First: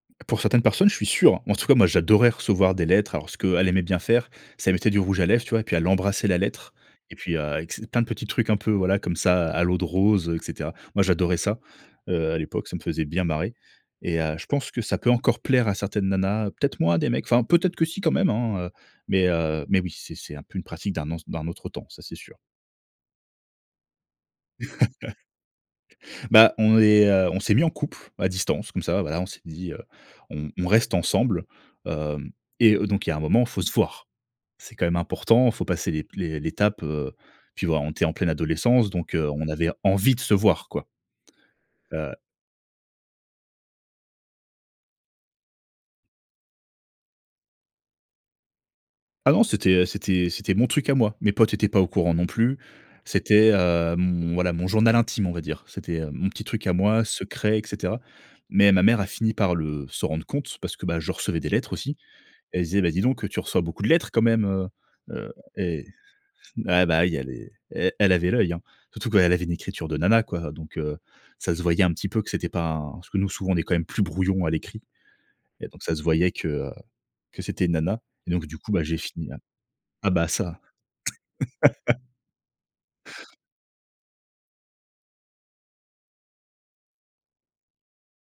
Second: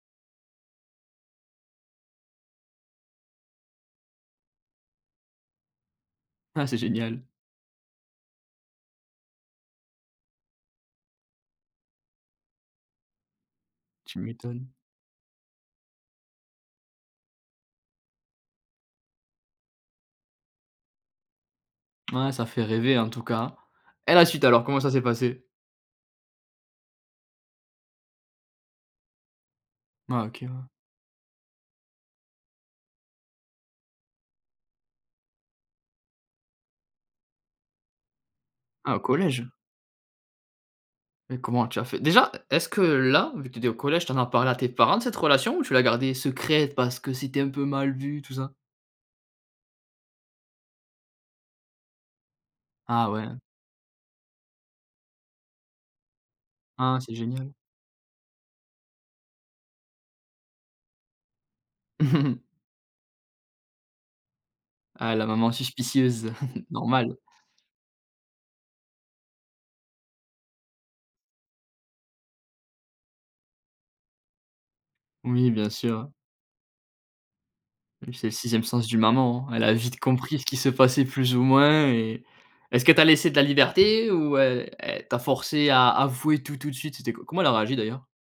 Pour certaines personnes, je suis sûr! En tout cas moi j'adorais recevoir des lettres. Alors ce qu'elle aimait bien faire c'est elle mettait du rouge à lèvres, tu vois, et puis elle embrassait la Ah lettre. c'est Et génial. puis, heu, avec ses plein de petits trucs un peu voilà comme ça à l'eau de rose, heu, et cetera. Moi j'adorais ça. Heu, à l'époque ça me faisait bien marrer et Tu heu, je pense m'étonnes. que ça peut encore plaire à certaines nanas. Peut être moins à des mecs enfin, peut être que si quand même hein, heu, mais, heu mais oui c'est c'est un peu une pratique d'un anc d'un autre temps, ça c'est Ouais sûr. ça fait rêver en tout cas. Et la suite alors comment ça s'est passé? Bah on est, heu, on s'est mis en couple à distance comme ça, voilà on s'est dit, heu, Ah OK, ouais. on on reste ensemble, hem, et heu, donc il y a un moment faut se voir! C'est quand même important, il faut passer l'ép l'é l'étape, heu, puis voilà on était en pleine adolescence Ah, au donc, heu, on collège? avait envie de se voir quoi. Mais comment tu as fait? Heu Déjà, est-ce que, là, vu que tu étais au collège, tu en as parlé à tes parents de cette relation ou tu l'as gardée secrète parce que c'était un peu mal vu, tout ça? Ah non, c'était, heu, c'était c'était mon truc à moi. Mes potes étaient pas au courant non plus. Ah ouais. C'était, hem, voilà mon journal intime on va dire. C'était, heu, mon petit truc à Ah, moi c'est génial. secret, et cetera. Mais ma mère a fini par le se rendre compte parce que, bah, je recevais des lettres aussi. Et elle se disait: «Ben dis donc, heu, tu reçois beaucoup de lettres quand même, Ah la heu-heu» maman et suspicieuse, ah, bah, oui normal. elle est e-elle avait l'œil hein, surtout qu'elle avait une écriture de nana quoi donc, heu, ça se voyait un petit peu que c'était pas un parce que nous souvent on est quand même plus brouillon à l'écrit Oui, et bien donc ça sûr se hein. voyait que, heu, que c'était une nana. Oui c'est Et le donc du 6e coup bah sens j'ai d'une fini a maman, elle a vite ah bah compris ce qui ça. se passait plus ou moins et est-ce qu'elle t'a laissé de la liberté ou e elle t'a forcé à avouer tout, tout de suite? C'était co comment elle a réagi d'ailleurs?